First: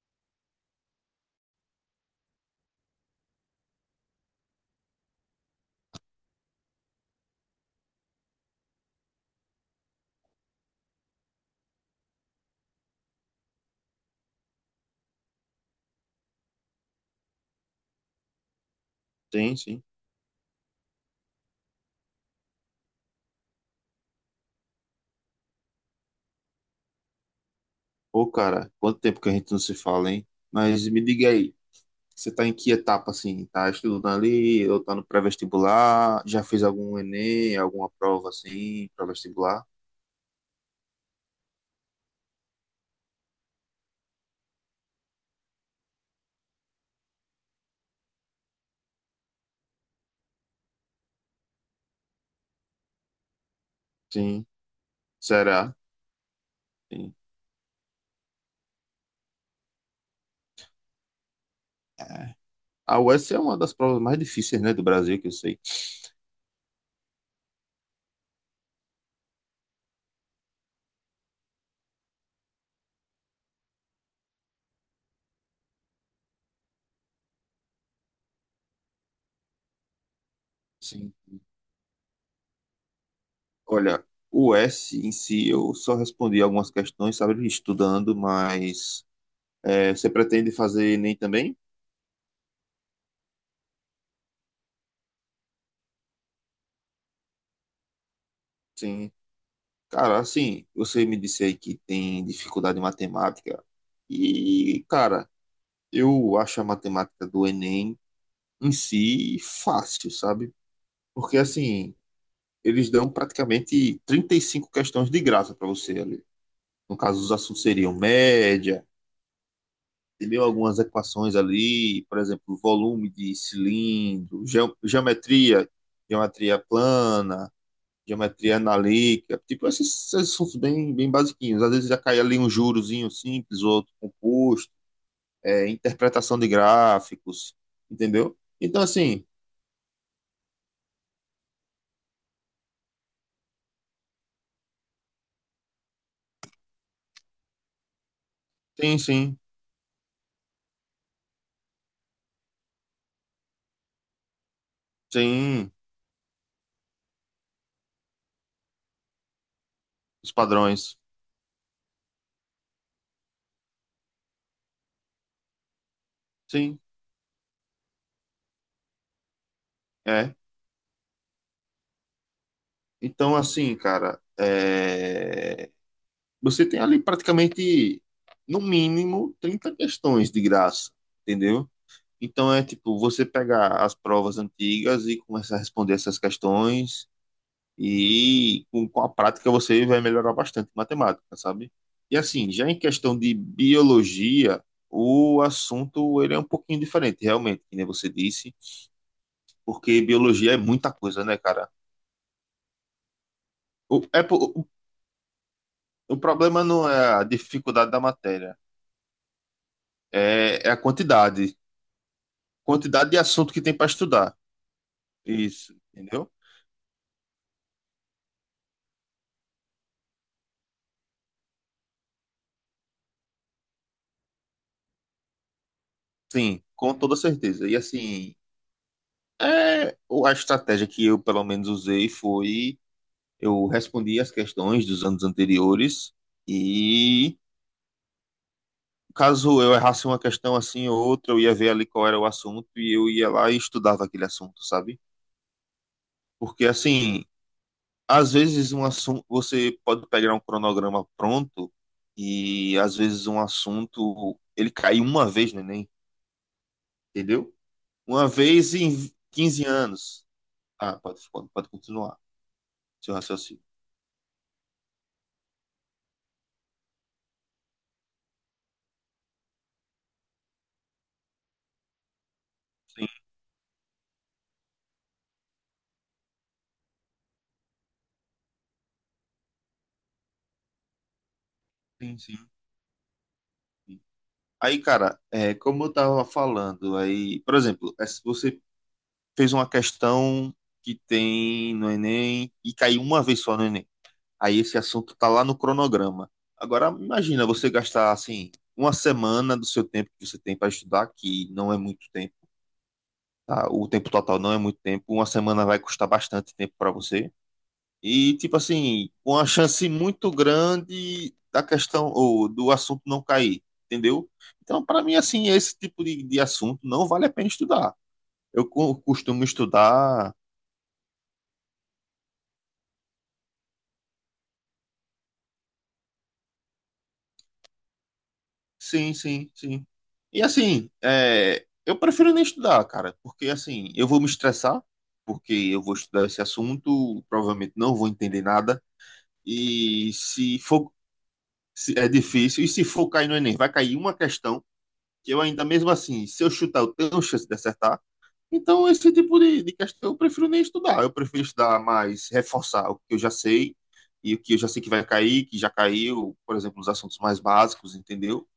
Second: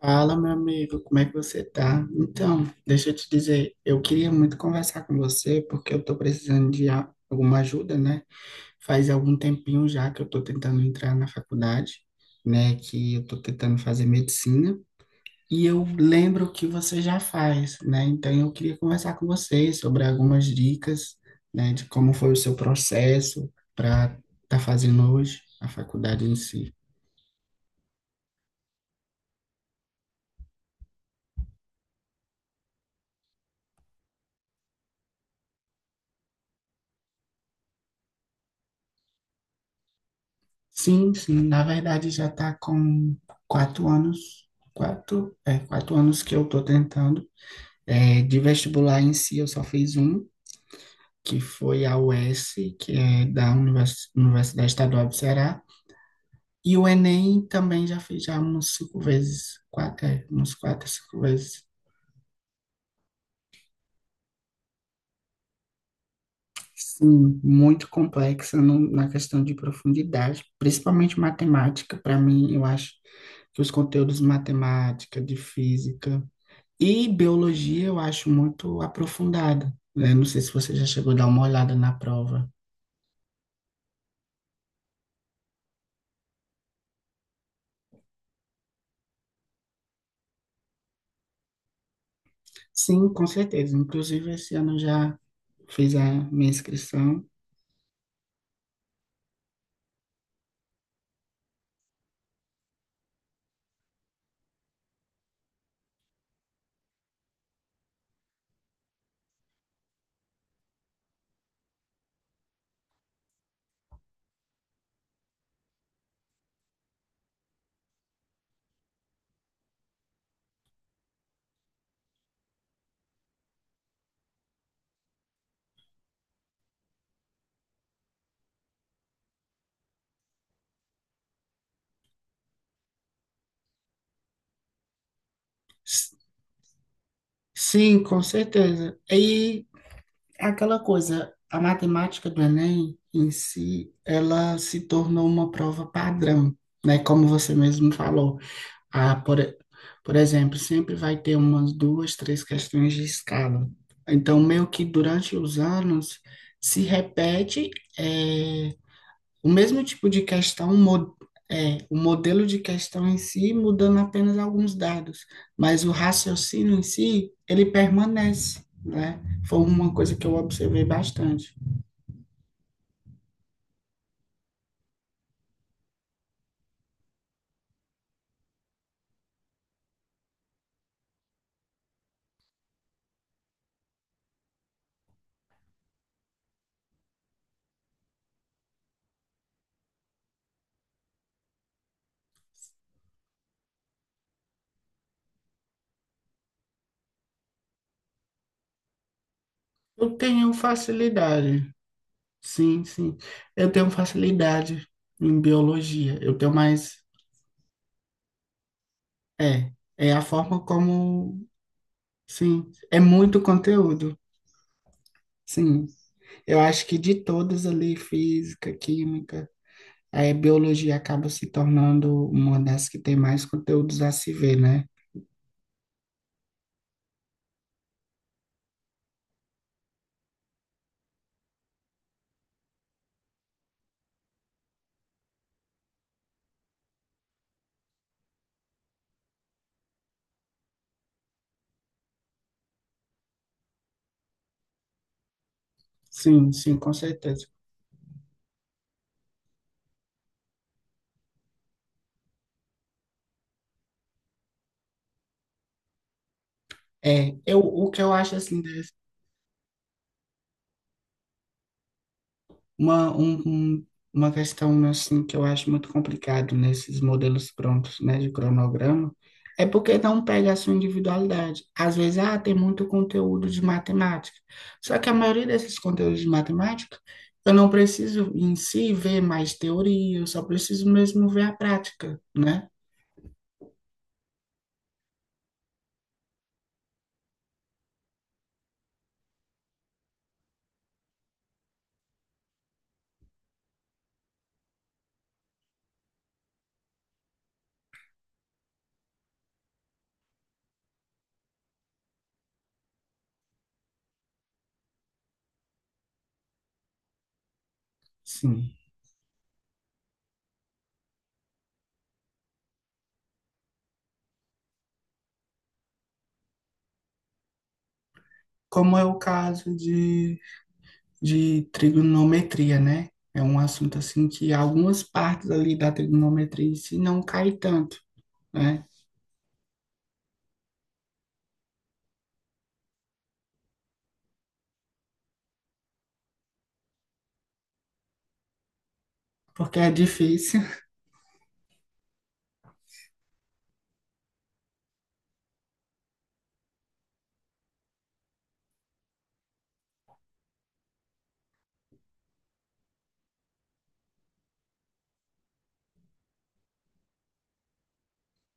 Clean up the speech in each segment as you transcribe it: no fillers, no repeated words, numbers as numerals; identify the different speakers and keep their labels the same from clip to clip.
Speaker 1: Fala, meu amigo, como é que você tá? Então, deixa eu te dizer, eu queria muito conversar com você porque eu tô precisando de alguma ajuda, né? Faz algum tempinho já que eu tô tentando entrar na faculdade, né? Que eu tô tentando fazer medicina e eu lembro que você já faz, né? Então, eu queria conversar com
Speaker 2: Sim,
Speaker 1: você
Speaker 2: sim.
Speaker 1: sobre algumas dicas, né? De como foi o seu processo para estar tá fazendo hoje a faculdade em si.
Speaker 2: Ô cara, quanto tempo que a gente não se fala, hein? Mas me diga aí, você tá em que etapa, assim? Tá estudando ali, ou tá no pré-vestibular? Já fez algum Enem, alguma prova, assim, pré-vestibular?
Speaker 1: Sim, sim, na verdade já está com quatro anos, quatro anos que eu estou tentando. É, de vestibular em si, eu só fiz um, que foi a US, que é da
Speaker 2: Sim,
Speaker 1: Universidade Estadual do Ceará.
Speaker 2: será?
Speaker 1: E o
Speaker 2: Sim.
Speaker 1: Enem também já fiz já uns cinco vezes, uns quatro, cinco vezes.
Speaker 2: É. A US é uma das provas mais difíceis, né, do Brasil, que eu sei.
Speaker 1: Sim, muito complexa na questão de profundidade, principalmente matemática. Para mim, eu acho que os conteúdos de matemática, de física, e biologia eu acho muito aprofundada, né? Não sei se você já chegou
Speaker 2: Sim.
Speaker 1: a dar uma olhada na prova.
Speaker 2: Olha, o S em si, eu só respondi algumas questões, sabe, estudando, mas você pretende fazer Enem também?
Speaker 1: Sim, com certeza. Inclusive, esse ano eu já fiz a minha inscrição.
Speaker 2: Sim. Cara, assim, você me disse aí que tem dificuldade em matemática. E, cara, eu acho a matemática do Enem em si fácil, sabe? Porque, assim, eles dão praticamente 35 questões de graça para você ali. No caso, os assuntos seriam média, entendeu? Algumas equações ali, por exemplo, volume de cilindro, geometria, geometria plana. Geometria analítica, tipo esses assuntos bem, bem basiquinhos. Às vezes já cai ali um jurozinho simples, outro composto,
Speaker 1: S-
Speaker 2: interpretação de gráficos,
Speaker 1: Sim, com
Speaker 2: entendeu? Então,
Speaker 1: certeza.
Speaker 2: assim,
Speaker 1: E aquela coisa, a matemática do Enem em si, ela se tornou uma prova padrão, né? Como você mesmo falou.
Speaker 2: sim,
Speaker 1: Ah,
Speaker 2: sim,
Speaker 1: por, e- por exemplo, sempre vai ter umas duas, três questões de escala. Então, meio que durante os
Speaker 2: sim,
Speaker 1: anos se repete eh, o mesmo tipo de
Speaker 2: os
Speaker 1: questão,
Speaker 2: padrões,
Speaker 1: o modelo de questão em si, mudando apenas alguns dados, mas o raciocínio
Speaker 2: sim,
Speaker 1: em si, ele permanece, né? Foi uma coisa que eu
Speaker 2: é.
Speaker 1: observei bastante.
Speaker 2: Então, assim, cara, você tem ali praticamente, no mínimo, 30 questões de graça, entendeu? Então é tipo, você pegar as provas antigas e começar a responder essas questões. E com a prática você vai melhorar bastante em matemática, sabe? E assim, já em questão de biologia, o assunto ele é um pouquinho diferente, realmente, que nem você disse, porque
Speaker 1: Eu tenho
Speaker 2: biologia é muita coisa, né, cara?
Speaker 1: facilidade, sim, sim, eu tenho
Speaker 2: O, é, po- o,
Speaker 1: facilidade em
Speaker 2: o
Speaker 1: biologia, eu tenho
Speaker 2: problema não
Speaker 1: mais.
Speaker 2: é a dificuldade da matéria,
Speaker 1: É, é a
Speaker 2: é,
Speaker 1: forma
Speaker 2: é a
Speaker 1: como,
Speaker 2: quantidade.
Speaker 1: sim, é
Speaker 2: Quantidade de
Speaker 1: muito
Speaker 2: assunto que tem para
Speaker 1: conteúdo,
Speaker 2: estudar. Isso,
Speaker 1: sim.
Speaker 2: entendeu?
Speaker 1: Eu acho que de todas ali, física, química, a biologia acaba se tornando uma das que tem mais conteúdos a se ver, né?
Speaker 2: Sim, com toda certeza. E assim, a estratégia que eu, pelo menos, usei foi. Eu respondi as questões dos anos anteriores e caso eu errasse uma questão assim ou outra, eu ia ver ali qual era o assunto e eu ia lá e estudava aquele assunto, sabe?
Speaker 1: Sim,
Speaker 2: Porque
Speaker 1: sim, com
Speaker 2: assim,
Speaker 1: certeza.
Speaker 2: às vezes um assunto, você pode pegar um cronograma pronto e às vezes um assunto ele cai uma vez no Enem,
Speaker 1: É,
Speaker 2: entendeu?
Speaker 1: eu, o que eu
Speaker 2: Uma
Speaker 1: acho assim.
Speaker 2: vez em 15 anos. Ah, pode continuar
Speaker 1: Uma,
Speaker 2: seu
Speaker 1: um,
Speaker 2: raciocínio.
Speaker 1: um- uma questão assim que eu acho muito complicado nesses modelos prontos, né, de cronograma, é porque não pega a sua individualidade. Às vezes, ah, tem muito
Speaker 2: Sim,
Speaker 1: conteúdo de matemática. Só que a maioria desses conteúdos de matemática, eu não preciso em si ver mais teoria, eu só preciso mesmo ver a
Speaker 2: sim,
Speaker 1: prática,
Speaker 2: sim.
Speaker 1: né?
Speaker 2: Aí, cara, como eu tava falando, aí, por exemplo, se você fez uma questão que tem no Enem e caiu uma vez só no Enem. Aí esse assunto tá lá no cronograma. Agora, imagina você gastar, assim, uma semana do seu tempo que você tem para estudar, que não é muito tempo, tá? O tempo total não é muito tempo. Uma semana vai custar bastante tempo para você. E, tipo
Speaker 1: Sim.
Speaker 2: assim, com uma chance muito grande da questão ou do assunto não cair, entendeu? Então, para mim, assim, esse tipo de assunto não vale a pena estudar. Eu
Speaker 1: Como é o
Speaker 2: costumo
Speaker 1: caso
Speaker 2: estudar.
Speaker 1: de trigonometria, né? É um assunto assim que algumas partes ali da trigonometria em si não cai tanto, né?
Speaker 2: Sim, sim, sim. E, assim, eu prefiro nem estudar, cara, porque, assim, eu vou me estressar, porque eu vou estudar esse assunto, provavelmente não vou entender nada.
Speaker 1: Porque é
Speaker 2: E
Speaker 1: difícil,
Speaker 2: se é difícil, e se for cair no Enem, vai cair uma questão, que eu ainda mesmo assim, se eu chutar, eu tenho chance de acertar. Então, esse tipo de questão eu prefiro nem estudar. Eu prefiro estudar mais, reforçar o que eu já sei e o que eu já sei que vai cair, que já caiu, por exemplo, os assuntos mais básicos, entendeu?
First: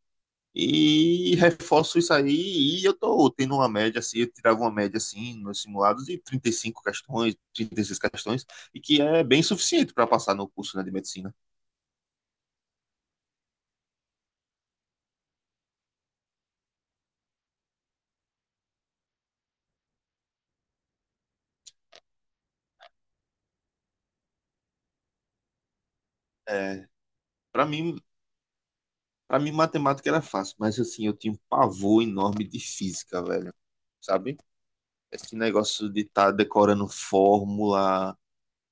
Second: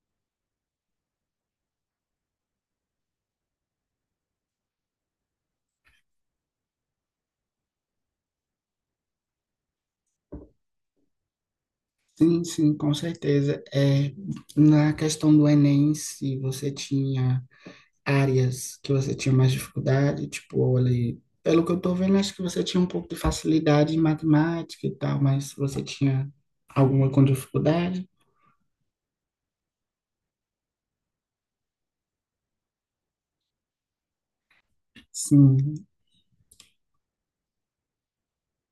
Speaker 2: E reforço isso aí e eu tô tendo uma média assim, eu tirava uma média assim nos simulados de 35 questões, 36 questões, e que é bem suficiente para passar no curso, né, de medicina.
Speaker 1: sim, sim, com certeza. É, na questão do Enem, se você tinha áreas que você tinha mais dificuldade, tipo, olha, pelo que eu tô vendo, acho que você tinha um pouco de facilidade em matemática e tal, mas você tinha
Speaker 2: É,
Speaker 1: alguma com
Speaker 2: para mim,
Speaker 1: dificuldade?
Speaker 2: Pra mim, matemática era fácil, mas assim, eu tinha um pavor enorme de física, velho. Sabe? Esse
Speaker 1: Sim,
Speaker 2: negócio de estar decorando fórmula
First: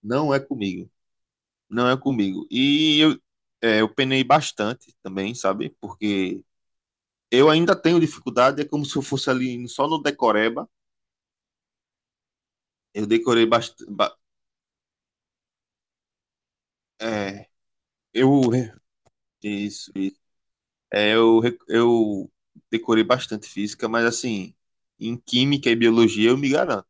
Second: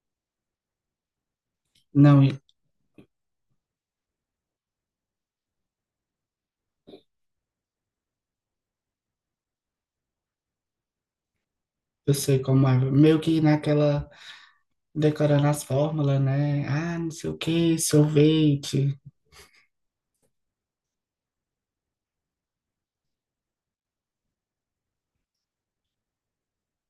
Speaker 2: não é comigo. Não é
Speaker 1: não,
Speaker 2: comigo. E eu penei bastante também, sabe? Porque eu ainda tenho dificuldade, é como se eu fosse ali só no decoreba.
Speaker 1: eu sei como é.
Speaker 2: Eu
Speaker 1: Meio que
Speaker 2: decorei bastante.
Speaker 1: naquela decorando as fórmulas, né? Ah, não sei o
Speaker 2: É,
Speaker 1: que,
Speaker 2: eu.
Speaker 1: sorvete.
Speaker 2: Isso, isso. É, eu decorei bastante física, mas assim, em química e biologia eu me garanto.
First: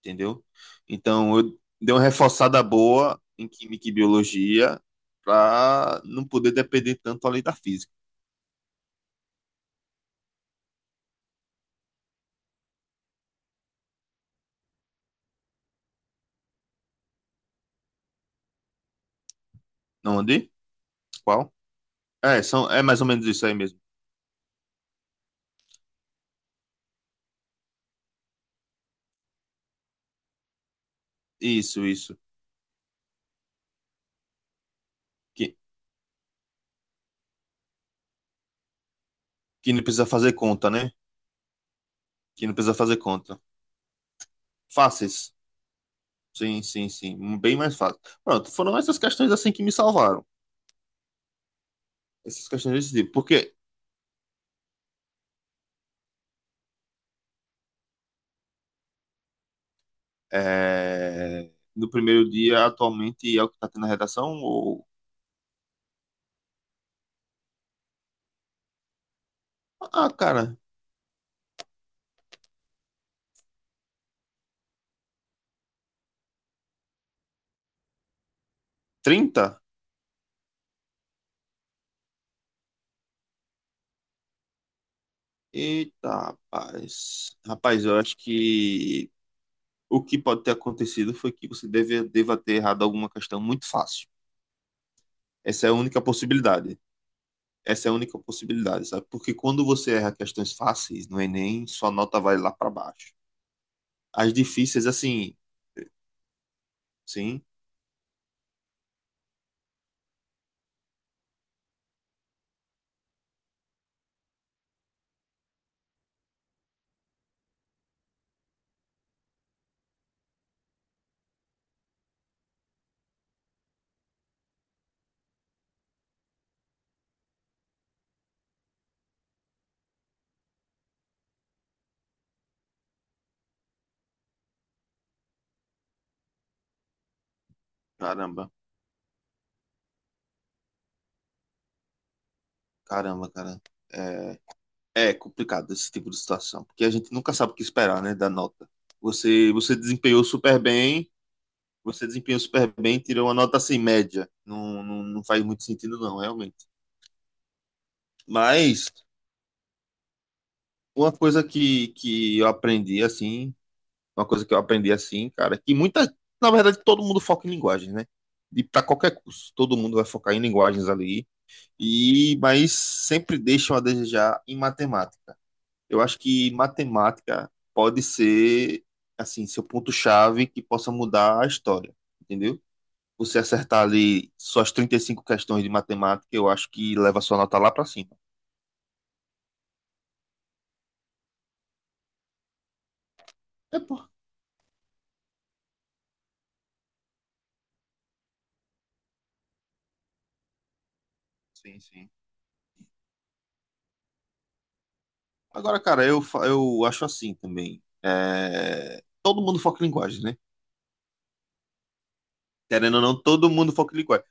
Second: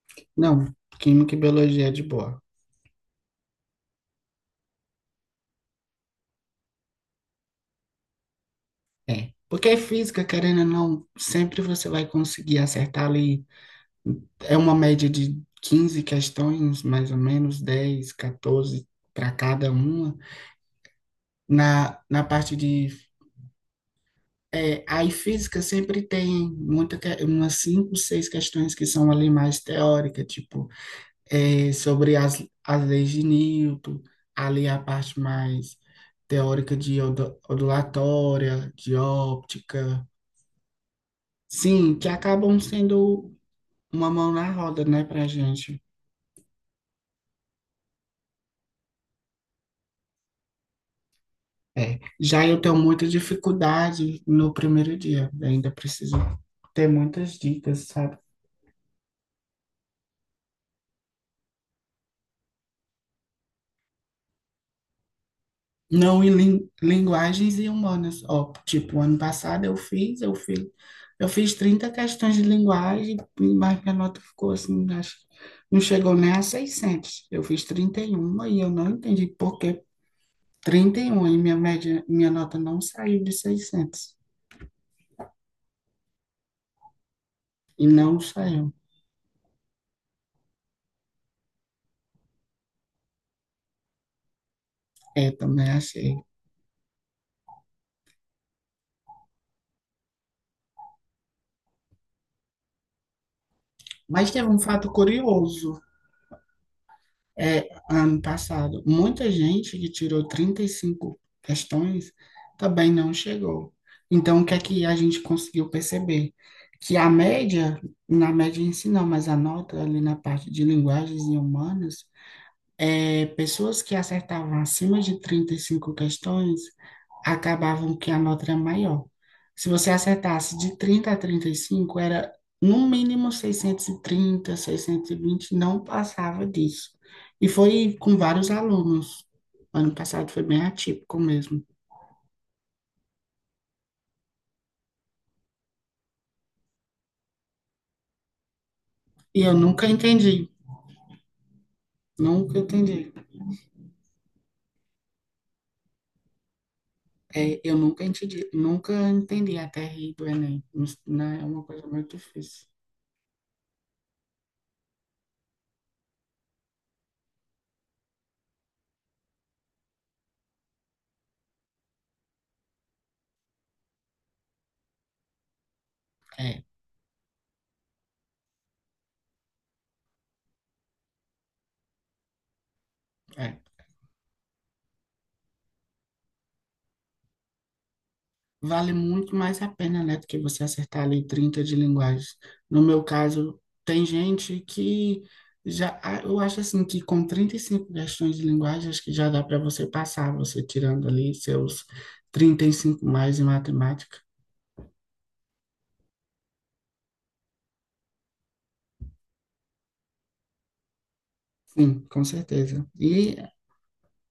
Speaker 2: Entendeu?
Speaker 1: Não, química
Speaker 2: Então,
Speaker 1: e
Speaker 2: eu
Speaker 1: biologia é
Speaker 2: dei uma
Speaker 1: de boa.
Speaker 2: reforçada boa em química e biologia para não poder depender tanto além da física.
Speaker 1: É. Porque é física, querendo ou não, sempre você vai conseguir acertar ali. É uma média de 15 questões, mais ou menos, 10, 14 para cada uma.
Speaker 2: Não andei? Qual?
Speaker 1: Na
Speaker 2: É,
Speaker 1: parte
Speaker 2: são, é
Speaker 1: de.
Speaker 2: mais ou menos isso aí mesmo.
Speaker 1: É, aí física sempre tem umas cinco, seis questões que são ali mais teórica, tipo,
Speaker 2: Isso,
Speaker 1: sobre
Speaker 2: isso.
Speaker 1: as leis de Newton, ali a parte
Speaker 2: Que,
Speaker 1: mais teórica de ondulatória, de
Speaker 2: que não precisa
Speaker 1: óptica.
Speaker 2: fazer conta, né?
Speaker 1: Sim, que
Speaker 2: Que não
Speaker 1: acabam
Speaker 2: precisa fazer
Speaker 1: sendo
Speaker 2: conta.
Speaker 1: uma mão na roda, né, pra
Speaker 2: Fáceis.
Speaker 1: gente.
Speaker 2: Sim, sim, sim. Bem mais fácil. Pronto, foram essas questões assim que me salvaram.
Speaker 1: É. Já
Speaker 2: Essas
Speaker 1: eu
Speaker 2: questões
Speaker 1: tenho
Speaker 2: desse
Speaker 1: muita
Speaker 2: tipo. Porque
Speaker 1: dificuldade no primeiro dia, ainda preciso ter muitas dicas, sabe?
Speaker 2: no primeiro dia, atualmente, é o que tá tendo na redação? Ou?
Speaker 1: Não em linguagens e humanas. Ó, tipo, ano passado eu
Speaker 2: Ah,
Speaker 1: fiz, eu
Speaker 2: cara,
Speaker 1: fiz, eu fiz 30 questões de linguagem, mas minha nota ficou assim, acho, não chegou nem a seiscentos. Eu fiz trinta e um e eu não entendi por
Speaker 2: 30.
Speaker 1: que 31 e minha média, minha nota não saiu de seiscentos.
Speaker 2: Eita, rapaz. Rapaz,
Speaker 1: E
Speaker 2: eu acho
Speaker 1: não saiu.
Speaker 2: que o que pode ter acontecido foi que você deva ter errado alguma questão muito fácil.
Speaker 1: É,
Speaker 2: Essa
Speaker 1: também
Speaker 2: é a única
Speaker 1: achei.
Speaker 2: possibilidade. Essa é a única possibilidade, sabe? Porque quando você erra questões fáceis no Enem, sua nota vai lá para baixo.
Speaker 1: Mas
Speaker 2: As
Speaker 1: teve um
Speaker 2: difíceis,
Speaker 1: fato
Speaker 2: assim,
Speaker 1: curioso.
Speaker 2: sim,
Speaker 1: É, ano passado, muita gente que tirou 35 questões também não chegou. Então, o que é que a gente conseguiu perceber? Que a média, na média em si não, mas a nota ali na parte de linguagens e humanas, é, pessoas que acertavam acima de 35 questões acabavam que a nota era maior. Se você acertasse de 30 a 35 era no mínimo seiscentos, seiscentos e trinta, seiscentos e vinte, não passava disso. E foi com vários
Speaker 2: caramba,
Speaker 1: alunos. Ano passado foi bem atípico mesmo.
Speaker 2: caramba, cara. É, é complicado esse tipo de situação, porque a gente nunca sabe o que esperar, né, da nota.
Speaker 1: E
Speaker 2: Você,
Speaker 1: eu
Speaker 2: você
Speaker 1: nunca
Speaker 2: desempenhou
Speaker 1: entendi,
Speaker 2: super bem. Você desempenhou
Speaker 1: nunca
Speaker 2: super bem,
Speaker 1: entendi.
Speaker 2: tirou uma nota assim, média. Não, não, não faz muito sentido, não, realmente.
Speaker 1: É, eu nunca entendi,
Speaker 2: Mas
Speaker 1: nunca entendi a TRI do Enem.
Speaker 2: uma
Speaker 1: Não,
Speaker 2: coisa
Speaker 1: é uma coisa muito
Speaker 2: que eu
Speaker 1: difícil.
Speaker 2: aprendi assim, uma coisa que eu aprendi assim, cara, na verdade, todo mundo foca em linguagens, né? De Para qualquer curso, todo mundo vai focar em linguagens ali. Mas sempre deixam a desejar em matemática. Eu acho que
Speaker 1: É,
Speaker 2: matemática pode ser assim, seu ponto-chave que possa mudar a história, entendeu? Você
Speaker 1: é.
Speaker 2: acertar ali suas 35 questões de matemática, eu acho que leva sua nota lá pra cima.
Speaker 1: Vale muito mais a pena, né, do que você acertar ali 30 de linguagens. No meu caso,
Speaker 2: É, pô.
Speaker 1: tem gente que já, ah, eu acho assim que com 35 questões de linguagem, acho que já dá para você passar, você tirando ali
Speaker 2: Sim,
Speaker 1: seus
Speaker 2: sim.
Speaker 1: trinta e cinco mais em matemática.
Speaker 2: Agora, cara, eu acho assim também. É. Todo mundo foca em linguagem, né?
Speaker 1: Sim, com certeza.
Speaker 2: Querendo ou não,
Speaker 1: E
Speaker 2: todo mundo foca em linguagem.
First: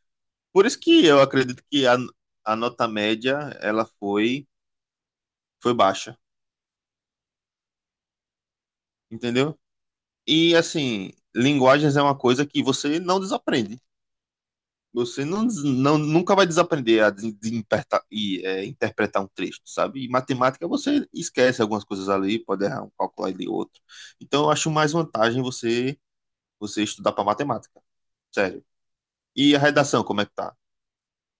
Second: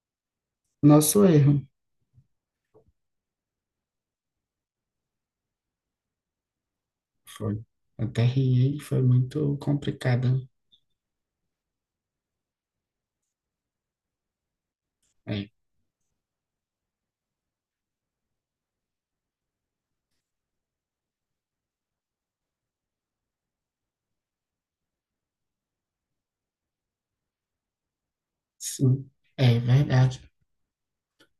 Speaker 2: Por isso que eu
Speaker 1: nosso erro
Speaker 2: acredito que a nota média, ela foi baixa,
Speaker 1: foi. Até riei, foi muito
Speaker 2: entendeu?
Speaker 1: complicado.
Speaker 2: E, assim, linguagens é uma coisa que você não desaprende. Você não,
Speaker 1: É,
Speaker 2: des- não- nunca vai desaprender a interpretar um texto, sabe? E matemática você esquece algumas coisas ali, pode errar um cálculo ali outro. Então eu acho mais vantagem você estudar para matemática, sério.
Speaker 1: sim,
Speaker 2: E
Speaker 1: é
Speaker 2: a redação,
Speaker 1: verdade.
Speaker 2: como é que tá?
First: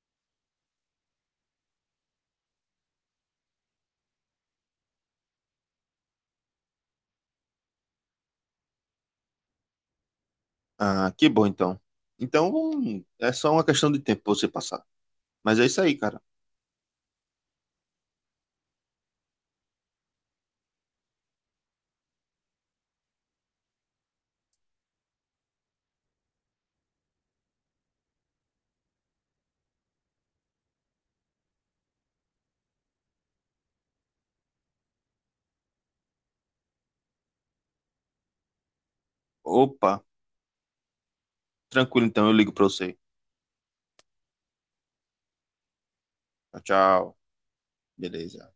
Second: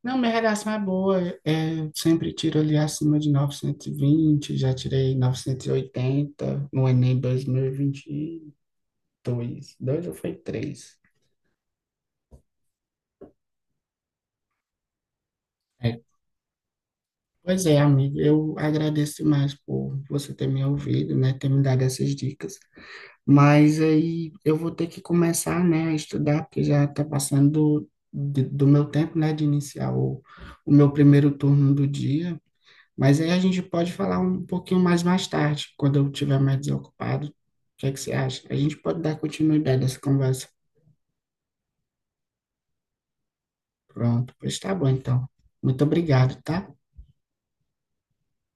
Speaker 1: Não, minha redação é boa. É, eu sempre tiro ali acima de 920. Já tirei 980 no Enem 2022, dois ou foi três?
Speaker 2: Ah, que bom então. Então é só uma questão de tempo pra você passar. Mas é isso
Speaker 1: É.
Speaker 2: aí, cara.
Speaker 1: Pois é, amigo, eu agradeço demais por você ter me ouvido, né, ter me dado essas dicas. Mas aí eu vou ter que começar, né, a estudar, porque já está passando do meu tempo, né, de iniciar o meu primeiro turno do dia. Mas aí a gente pode falar um pouquinho mais tarde, quando eu estiver mais desocupado. O que é que você acha? A gente pode dar continuidade a
Speaker 2: Opa,
Speaker 1: essa conversa.
Speaker 2: tranquilo então, eu ligo para você.
Speaker 1: Pronto, pois tá bom então. Muito obrigado, tá?
Speaker 2: Tchau, tchau. Beleza.